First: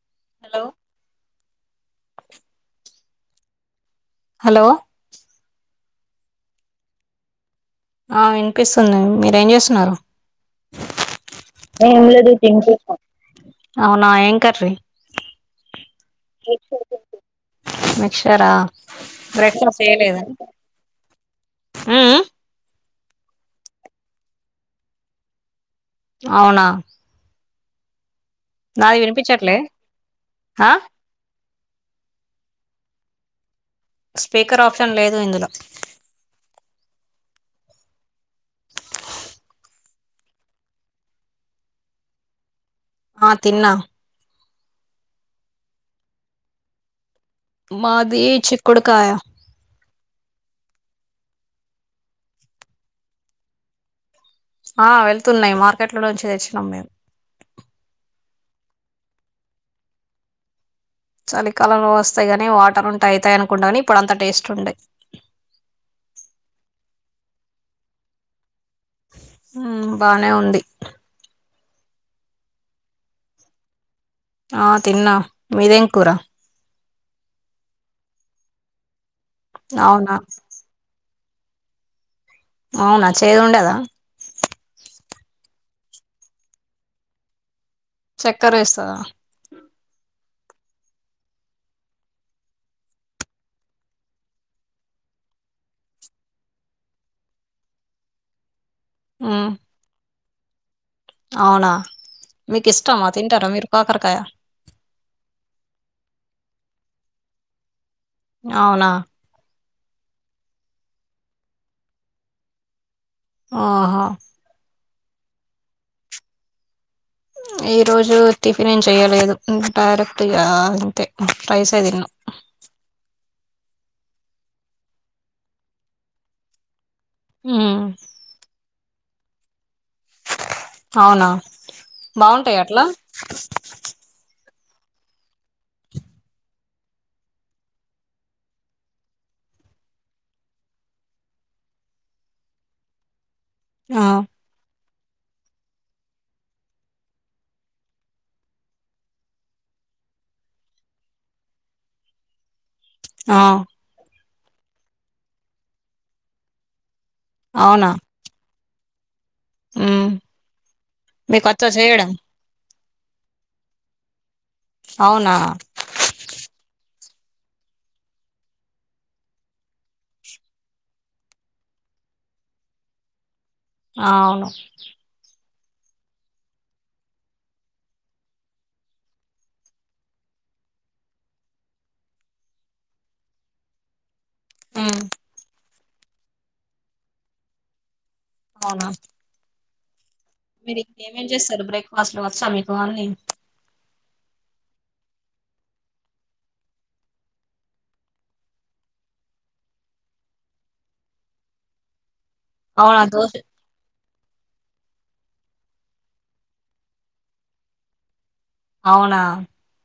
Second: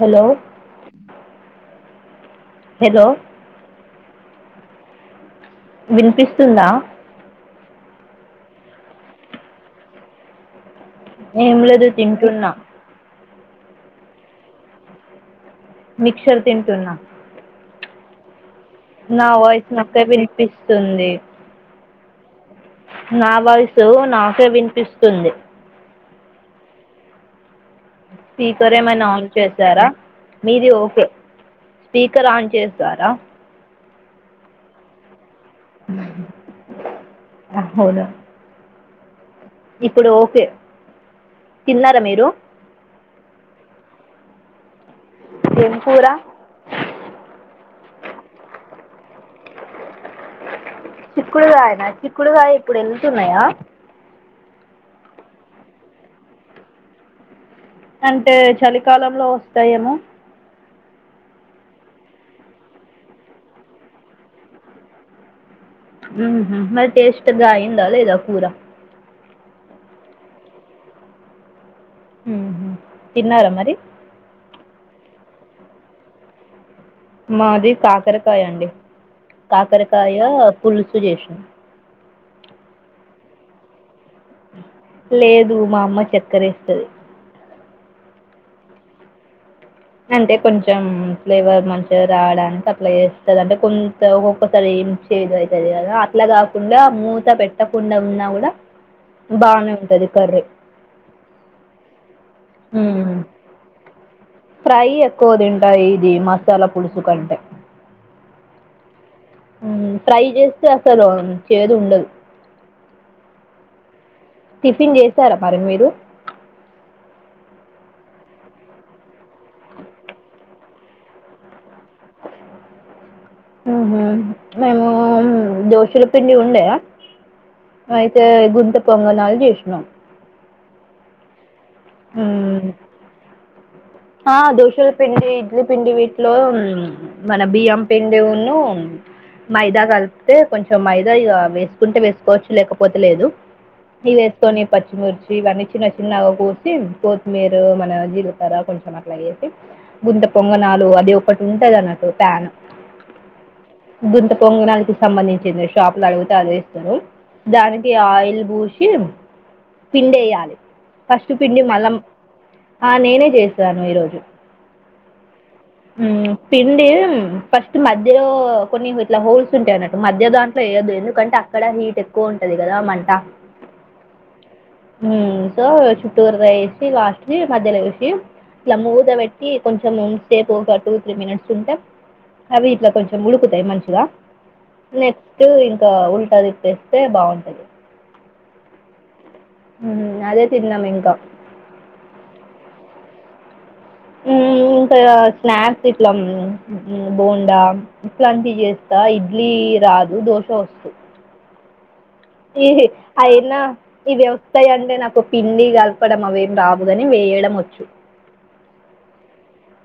Hello hello hello వినిపిస్తుందా ఆ వినిపిస్తుంది మీరు ఏం చేస్తున్నారు ఏం లేదు తింటున్న అవునా ఏం కర్రీ మిక్చర్ తింటున్న మిక్చరా నా బ్రెడ్ వాయిస్ చప్ [unintelligible] వినిపిస్తుంది హు నా వాయసు నాకే వినిపిస్తుంది అవున స్పీకర్ ఏమైన ఆన్ వినిపించట్లే చేశారా మీది ఆ ఒకే స్పీకర్ ఆన్ చేసర స్పీకర్ ఆప్షన్ లేదు ఇందులో [inaudible] ఇప్పుడు ఒకే తిన్నారా మీరు ఆ తిన్న ఎం కూర మాది చిక్కుడు కాయ చిక్కుడుకాయనా చిక్కుడుకాయ ఇప్పుడు వెళ్తున్నాయా ఆ వెళ్తున్నాయి మార్కెట్ లోనుంచి తెచ్చినాం మేము అంటే చలికాలంలో వస్తాయేమో చలికాలంలో వస్తాయి కానీ వాటర్ ఉంటే అవుతాయి అనుకుంటా కానీ ఇప్పుడు అంత టేస్ట్ ఉండే మరి టేస్ట్గాంగ అయ్యిందా లేద కూర బానే ఉంది తిన్నార మరి ఆ తిన్నా మీదేం కూర మాది కాకరకాయ అండి అవునా కాకరకాయ పులుసు చేసు అవునా చేదు ఉండద లేదు మా అమ్మ చక్కర ఎస్తది చక్కర ఎస్తదా అంటే కొంచెం ఫ్లేవర్ మంచిగా రావడానికి సప్లై చేస్తుంది అంటే కొంత ఒక్కొక్కసారి ద అవుతుంది కదా అట్లా కాకుండా మూత పెట్టకుండా ఉన్నా కూడా ఉమ్ బానే ఉంటది కర్రీ అవునా మీకు ఇష్టమా తింటారా మీరు కాకరకాయ ఫ్రై ఎక్కువ తింటా ఇది మసాలా పులుసు కంటే అవున ట్రై చేస్త అసలు చేదు ఉండదు ఆహా టిఫిన్ చేసర మరి మీరు ఈ రోజు టిఫిన్ ఏం చెయలేదు డైరెక్ట్గా అంతే రైస్ తిన్నాం మేము దోషుల పిండి ఉండే ఉమ్ అయితే గుంత పొంగనాలు చేసిన అవునా బాగుంటాయ హ్మ్. అట్ల దోశల పిండి ఇడ్లి పిండి వీటిలో మన బియ్యం పిండి ఉన్న మైదా కలిపితే కొంచెం మైదా ఇ వేసుకుంటే వేసుకోవచ్చు లేకపోతే లేదు [unintelligible] ఆ [unintelligible] ఇవన్నీ చిన్న చిన్నగా కూర్సి కొత్తిమీర మన జీలకర్ర కొంచె అట్ల చేసి గుంత పొంగనాలు అది ఒకటి ఉంటది [unintelligible] ప్యాన్ ఆ గుంత పొంగనాలికి సంబంధించింది షాపులు అడిగితే ఆదిస్తరు అవునా దానికి ఆయిల్ బూ ఉమ్ పిండి వేయాలి ఫస్ట్ మీకు పిండి వచ్చా మల చేయడం నేనే చేస్ ఈ రోజు అవునా పిండి ఫస్ట్ మధ్యలో కొన్ని ఇట్ల హోల్స్ ఉంటాయి అన్నట్టు మధ్య దాంట్లో ఏదు ఎందుకంటే అక్కడ హీట్ ఎక్కువ ఉంటది కదా మంట ఆ అవును చుట్టూరు వేసి లాస్ట్ మధ్యలో వేసి ఇట్లా మూద పెట్టి కొంచెం హోమ్ స్టే పోగా టూ త్రీ మినిట్స్ ఉంటే అవి ఇట్లా కొంచెం ఉడుకుతాయి మంచిగా ఉమ్ నెక్స్ట్ ఇంక ఉల్టా తిప్పేస్తే బాగుంటది అవునా ఉ మీరుంక ఏమేం చేస్తారు బ్రేక్ఫాస్ట్ లో వచ్చా మీకు అన్ని ఇంక స్నాక్స్ ఇట్ల బోండా ఇట్లాంటివి చేస్త ఇడ్లీ రాదు దోశ ఒసు ఈ అవునా దోశ అయిన ఈ వస్తాయి అండి నాకు పిండి కలపడం అవేం రావుగాని వేయడం ఒచ్చు అవునా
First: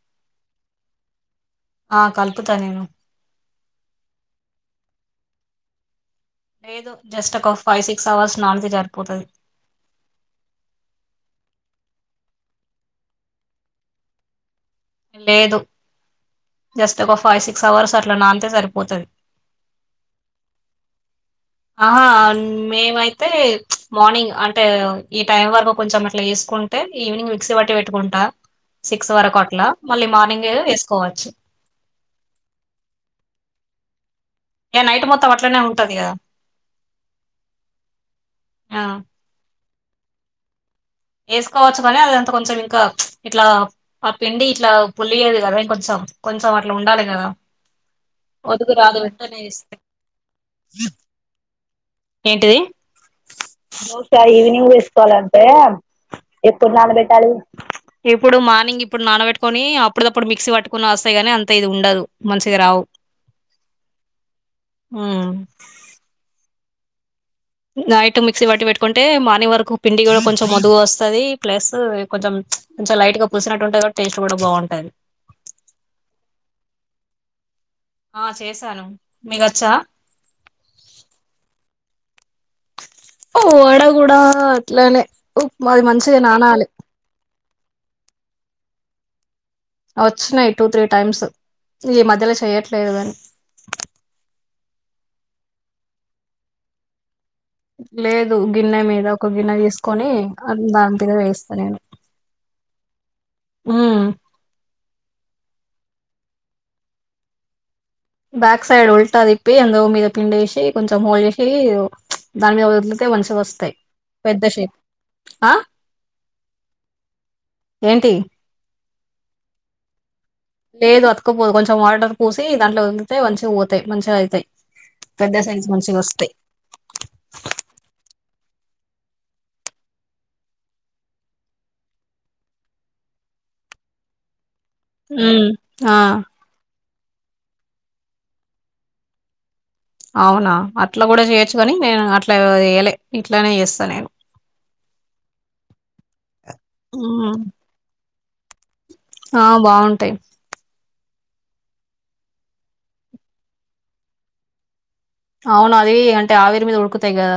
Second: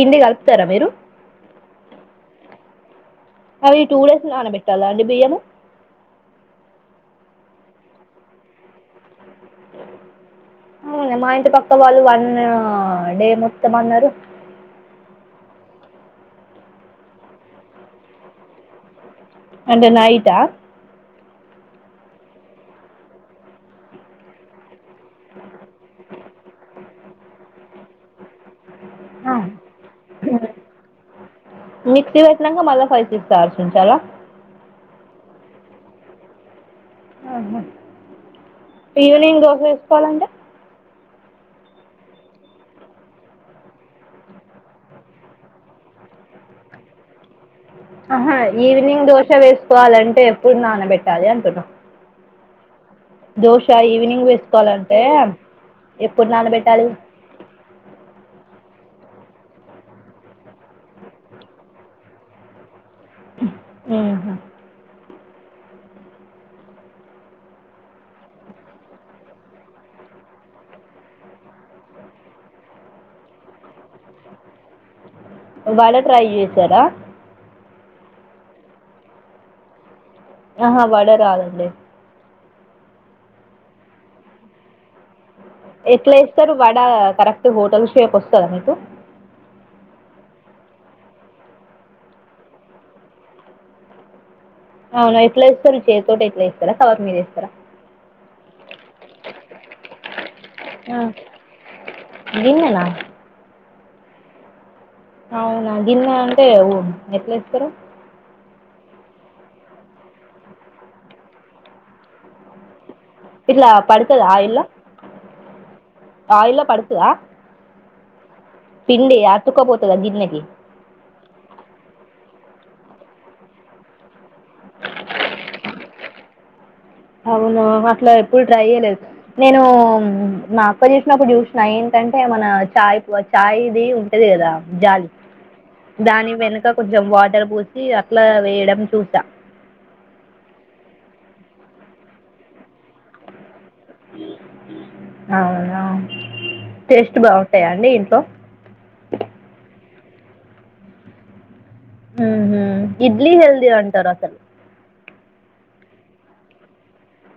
పిండి కలుపుతార మీరు ఆ కల్పుత నేను అ టూ డేస్ నాన పెట్టాలా అండి బియ్యము లేదు జస్ట్ ఒక ఫైవ్ సిక్స్ అవర్స్ నానితే సరిపోతది అ మా ఇంటి పక్క వాళ్ళు వన్ డే మొత్తం అన్నారు లేదు జస్ట్ ఒక ఫైవ్ సిక్స్ అవర్స్ అట్ల నాంతే సరిపోతుంది అంటే నైట ఆహా మేమైతే మార్నింగ్ అంటే ఈ టైం వరకు కొంచెం ఇట్ల [unintelligible] అంటే ఈవినింగ్ మిక్సీ పట్టి పెట్టుకుంటా సిక్స్ వరుకు అట్ల మిక్స్సి వేసినక మల్ల ఫైవ్ సిక్స్ అవర్స్ ఉంచాల ఇక నైట్ మొత్తం అట్లనే ఉంటది కదా ఆహా ఈవినింగ్ దోశ వేసుకోవాలంటే వేసుకోవచ్చు కానీ అదంత కొంచెం ఇంకా ఇట్లా ఆ పిండి ఇట్లా పుల్లియది [unintelligible] కొంచం కొంచెం అట్ల ఉండాలి కదా ఆహా ఈవినింగ్ దోశ వేసుకోవాలంటే ఎప్పుడు నానబెట్టాలి అంటున్న ఏంటిది దోస ఈవినింగ్ వేసుకోవాలంటే ఎప్పుడు నానబెట్టాలి ఇప్పుడు మార్నింగ్ ఇ ఇప్పుడు నానబెట్టుకొని అప్పుడప్పుడు మిక్సీ పట్టుకుని వస్తాయి గాని అంత ఇది ఉండదు మంచిగ రావు ఆహా ఆ నైట్ మిక్సీ బట్టి పెట్టుకుంటే మార్నింగ్ వరకు పిండి కూడ కొంచెం [unintelligible] వస్తుంది ప్లస్ కొంచెం కొంచెం లైట్ గా పూసినట్టు ఉంటే టేస్ట్ కూడ బాగుంటది [unintelligible] ట్రై చేసార ఆ చేశాను మీగచ్చ ఆహా వడ రాదండి ఓ వడ కూడ అట్లనే అది ఎట్ల మంచిగా ఎస్తారు నానాలి వడ కరెక్ట్ హోటల్స్ షేప్ వస్తంద మీకు వచ్చినాయి టూ త్రీ టైమ్స్ ఈ మధ్యలో చెయ్యట్లేదు గాని అవును ఎట్ల ఇస్తారు చేతితోట ఎట్లా ఇస్తార కవర్ మీద వేస్తారా లేదు గిన్నె మీద ఒక గిన్నె తీసుకొని ఆ, దాని మీద వేస్తా నేను [unintelligible] ఆ అవున గిన్న అంటే ఎట్ల ఎస్తరు బ్యాక్ సైడ్ ఉల్ట తిప్పి అందు మీద పిండి వేసి కొంచెం ఆయిల్ చేసి దాని మీద వ [unintelligible] ఇట్లా వస్తాయి పడుతుందా పెద్ద ఆయిల్లో షేప్ ఆయిల్లో ఏంటి పిండడి ఆ తుకోబోతుదా గిన్నెకి లేదు అతుకుపోదు కొంచెం వాటర్ పూసి దాంట్లో వెదితే మంచిగ పోతాయి మంచిగా అయితాయి పెద్ద సైస్ మంచిగ వస్తాయి అవును అట్ల ఎప్పుడు ట్రై చేయలేదు నేను మా అక్క చూసినప్పుడు చూసిన ఏంట ఎంటే మన చాయ్ ప చాయ్ది ఉంటది కదా జాలి ఉమ్ ఆ దాని వెనుక కొ వాటర్ పోసి అట్ల వేయడం చూస అవునా అట్లా కూడా చేయొచ్చు కాని నేను అట్లా చేయలే ఇట్లానే చేస్తా నేను అవునా టేస్ట్ ఉమ్ బాగుంటాయా అండి ఇంట్లో ఆ బాగుంటాయి మ్మహు ఇడ్లీ హల్ది అంటారు అసలు అవును అది అంటే ఆవిరి మీద ఉడుకుతాయి కదా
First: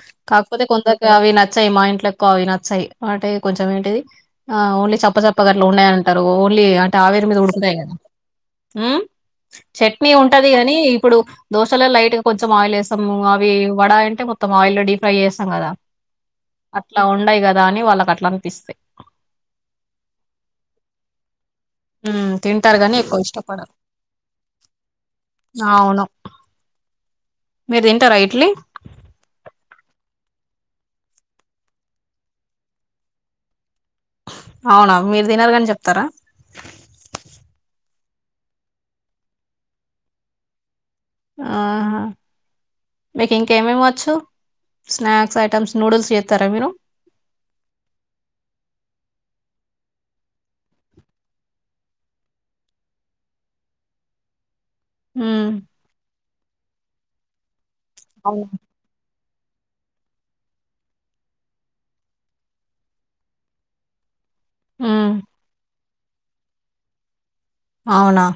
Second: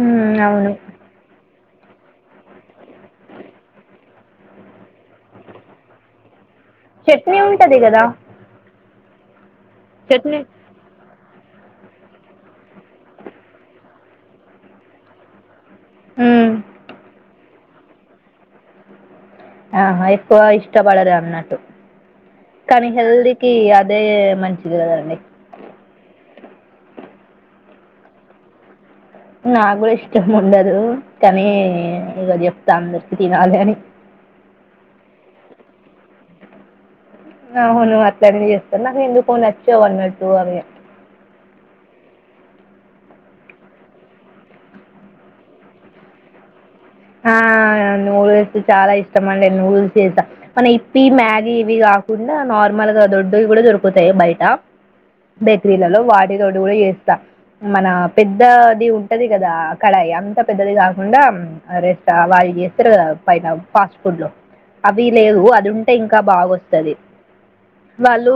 మ్మ్, కాకపోతే అవును కొందక అవి నచ్చ నచ్చాయి మా ఇంట్లో ఎక్కువ అవి నచ్చాయి అంటే కొంచెం ఏంటిది ఆ ఓన్లీ చప్పచప్ప గట్లు ఉన్నాయంటారు ఓన్లీ అంట ఆవేరు చట్నీ మీద ఉడుకుతాయి ఉంటుంది కదా మ్మ్ చట్నీ ఉంటది కాని ఇప్పుడు దోశలో లైట్ గా కొంచెం ఆయిల్ వేస్తాము అవి వడ అంటే మొత్తం ఆయిల్లో డీప్ ఫ్రై చేస్తాం కదా మ్మ్. అట్లా ఉండయి కదా అని వాళ్ళకి అట్లా అనిపిస్తేయి ఆహా ఎక్కువ ఇష్టపడరు అన్నాట్టు ఉమ్ తింటారు కానీ గాని ఎక్కువ హెల్తీకి ఇష్టపడరు అదే మంచిది కదండి అవును మీరు తింటారా ఇడ్లీ నా కూడా ఇష్టం ఉండదు కానీ ఇక చెప్తా అందరికి తినాలి అని అవునా మీరు తినరు కాని చెప్తారా ట్లన్ని చేస్తాను నాకు ఎందుకో నచ్చా అ నచ్చావాన్నట్టు అవి ఆహా మీకు ఇంకేమి ఇవ్వచ్చు స్నాక్స్ ఐటమ్స్ నూడిల్స్ చేస్తారా మీరు ఆ నూడిల్స్ చాలా ఇష్టం అండి నూడుల్స్ చేసా మన ఇప్ప మ్యాగీ ఇవి కా కాకుండా నార్మల్గా దొడ్డువి కూడా దొరుకుతాయి బయట ఉమ్ బేకరీలలో వాటితోటి కూడా చేస్తా మన అవును. పెద్దది ఉ ఉంటది కదా కడయ్ అంత పెద్దది కాకుండా రెస్ వాళ్ళు చేస్తారు కదా పైన ఫాస్ట్ ఫుడ్ లో అవి ఉమ్ లేవు అది ఉంటే ఇంకా బాగొస్తుది అవునా వాళ్ళు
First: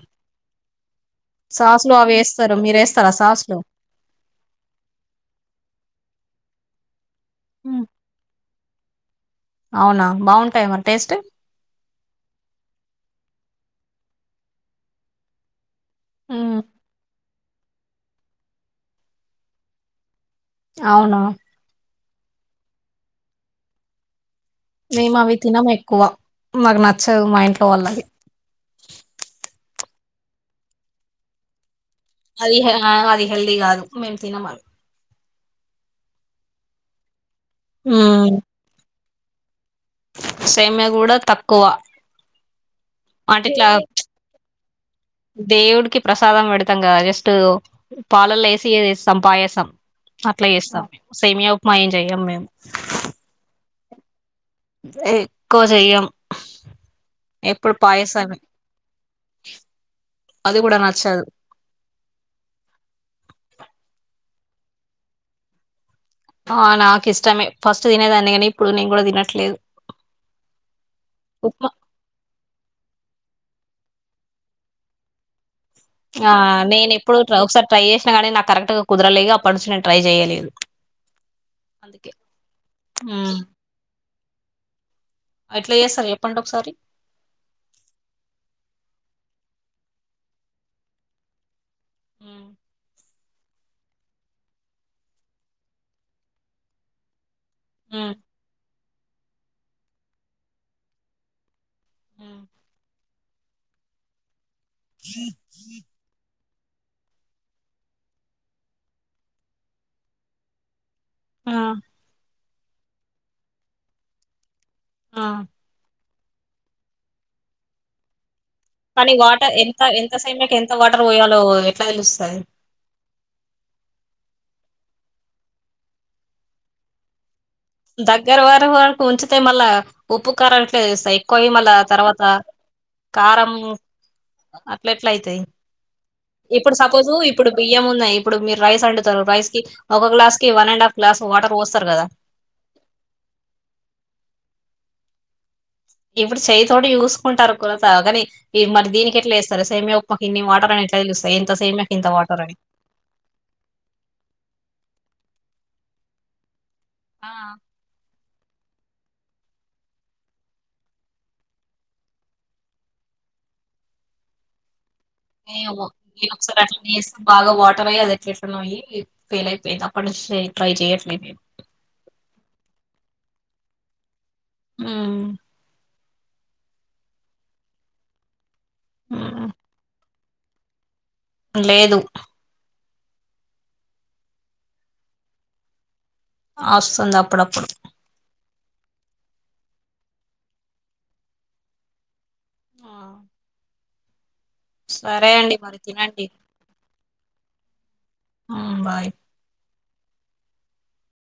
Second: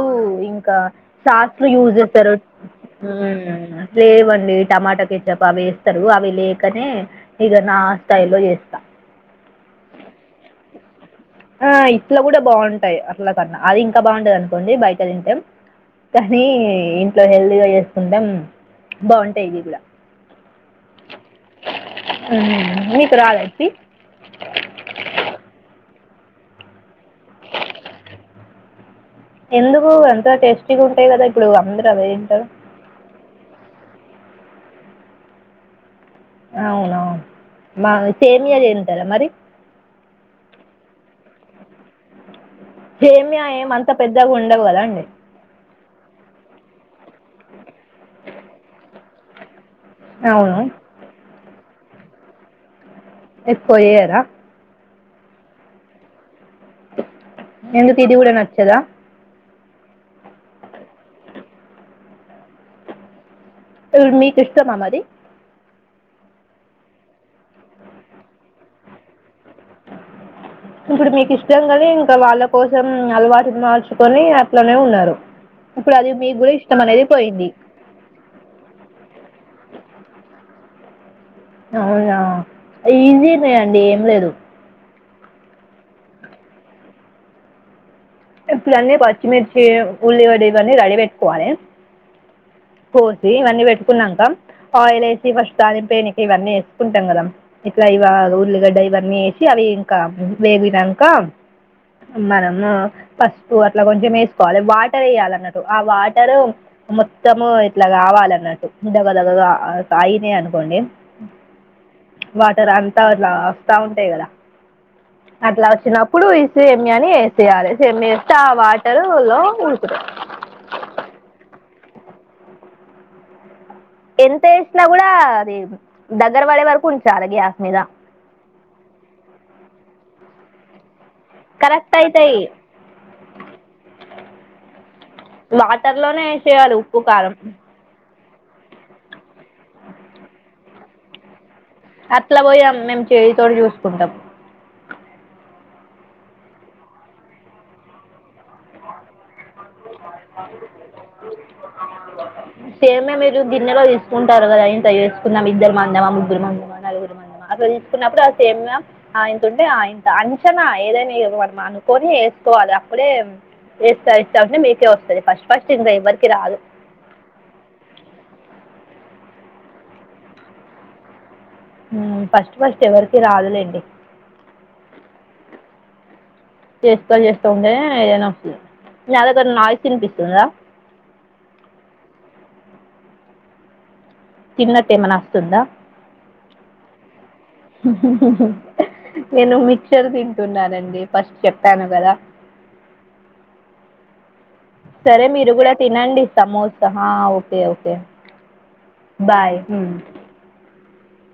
ఇంకా సాస్లు యూజ్ అవి చేస్తారు వేస్తారు మీరు వేస్తారా సాస్లు లేవండి టమాటాకిచ్చప్ప అవి స్తారు అవి లేకనే ఇగ నా ఉమ్, స్టైల్లో చేస్తా అవునా బాగుంటాయి మరి టేస్ట్ ఆ ఇట్లా కూడా బాగుంటాయి అట్లా కన్నా అది ఇంకా బాగుంటది అనుకోండి బయట తింటే కానీ ఉమ్ ఇంట్లో హెల్తీగా చేసుకుంటె బాగుంటాయి ఇట్లా అవునా మ్మ్ మీకు రాదా ఇప్పీ మేము అవి తినము ఎక్కువ మాకు నచ్చదు మా ఇంట్లో వాళ్ళది అందుకు అంత టేస్టీ గా ఉంటాయి కదా ఇప్పుడు అంద అది అది హెల్దీ కాదు మేము తినమ అవున మా సేమియా చేంతార మరి సేమ్యా కూడా తక్కువ సేమ్య అంటే ఏమ ఇట్లా అంతా పెద్దగా ఉండవు కదా అండి కి ప్రసాదం పెడతాం కదా జస్ట్ పాలల్లో వేసిస్తం పాయసం అట్లా అవును చేస్తాం సేమియా ఉప్మా ఏం చెయ్యం మేము ఎకువ జెయరా ఎకువ చెయం ఎప్పుడు ఎందుకు ఇది కూడా పయసమే నచ్చదా అదికూడా నచ్చదు ఇప్పుడు మీకు ఇష్టమా మరి ఆ నాకు ఇష్టమే ఫస్ట్ తినేదానికని ఇప్పుడు నేను కూడా తినట్లేదు ఇప్పుడు మీకు ఇష్టం ఉప్మా నీ ఇంకా వాళ్ళ కోసం అలవాటువాల్ కొని అట్లోనే ఉన్నారు ఇప్పుడు అది ఆ మీకు కూడా ఇష్టం నేను అనేది ఎప్పుడు పోయింది ఒకసారి ట్రై చేసినా గానీ నాకు కరెక్ట్ గా కుదరలేదు అప్పటి నుంచి నేను ట్రై చెయలేదు అవునా హ్మ్. ఈజీనే అండి ఏం లేదు ఎట్లా జెస్తాం చెప్పండి ఒకసారి ఇప్పుడన్ని పచ్చిమిర్చి ఉల్లిగడ్డ ఇవన్నీ రెడీ గ పెట్టకువాలె మ్మ్ పోసి ఇవన్నీ పెట్టుకున్నాంక ఆయిల్ వేసి ఫస్ట్ తాలింనక ఇవన్నీ వేసుకుంటాం కదా ఇట్లా ఇవ హ్మ్. ఉల్లిగడ్డ ఇవన్నీ వేసి అవి ఇంకా వేగినంక హ్మ్. మనము ఫస్ట్ అట్లా కొంచెం వేసుకోవాలి వాటర్ వేయాలిన్నట్టు ఆ వాటర్ మొత్తము ఇట్లా కావాలన్నట్టు దగదగగగా కాగినాయి అనుకోండి ఆ వాటర్ అంతా అట్లా వస్తా ఉంటాయి కదా ఆ! అట్లా వచ్చిన ఇప్పుడు ఇ సేమ్యాని వేసేయాలి సమ్ కానీ వాటర్ ఎంత ఎంత సేమ్యాకి ఎంత వాటర్ పోయాలో ఎట్లా తెలుస్తాది ఎంత ఏసినా కూడా అది దగ్గర పడే వరకు ఉంచలే గ్యాస్ మీద దగ్గర పడే వరకు ఉంచితే మళ్ళా ఉప్పుకారట్లే సై కొయ్యిమల కరెక్ట్ తర్వాత అవుతాయి కారం అట్లేట్లయితయ్ వాటర్లోనే వేసేయాలి ఇప్పుడు ఉప్పు సపోజు కారం ఇప్పుడు బియ్యం ఉన్నాయి ఇప్పుడు మీరు రైస్ అండుతారు రైస్ కి ఒక గ్లా కి one and half glass water పోస్తారు కదా అట్లా పోయాం మేము చేయితోటి చూసుకుంటాం ఇప్పుడు చేయ్యతోటి చూసుకుంటారు కురతగాని మరి దీనికి ఎట్లా వేస్తారు సేమియా ఉప్మాకి ఇన్ని వాటర్ అని ఎట్లా తెలుస్తాయి ఇంత సేమియాకి ఇంత వాటర్ అని సేమ్యా మీరు గిన్నెలో తీసుకుంటారు కదా ఇంత ఏసీ కున్నాం ఇద్దరు మందమ్మా ముగ్గురు మందమా నలుగురు ఆ మందమా అట్ల తీుకున్నప్పుడు మ్ ఆయంతంటే ఆయంత అంచనా ఏదైనా మనం అనుకొని వేసుకోవాలి అప్పుడే ఎస్తా ఎస్తా ఉంటే మీకే ఓస్ ఏమో ఒకసారి అట్లానేేస్తే బాగా వాటర్ అయ్య అది ఎట్లెట్లనో అయ్యి ఫెల్ అయిపోయింది అప్పట్నుంచి ట్రై చేయట్ మ్మ్ ఫస్ట్ ఫస్ట్ ఎవరికి రాదులేండి మ్మ్ చేస్త చేస్తా ఉంటే ఏదైనా వస్తుంది న దగ్గర నాయిస్ ఇన్పిస్త్ స్తుందా లేదు తిన్నట్టేమనాస్తుందా వస్తుంది అప్పుడప్పుడు నేను మిక్చర్ తింటున్నానండి ఫస్ట్ చెప్పాను కదా ఆ సరే మీరు కూడా తినండి సమోసా హా ఓకే ఓకే మ్మ్ బాయ్ మ్మ్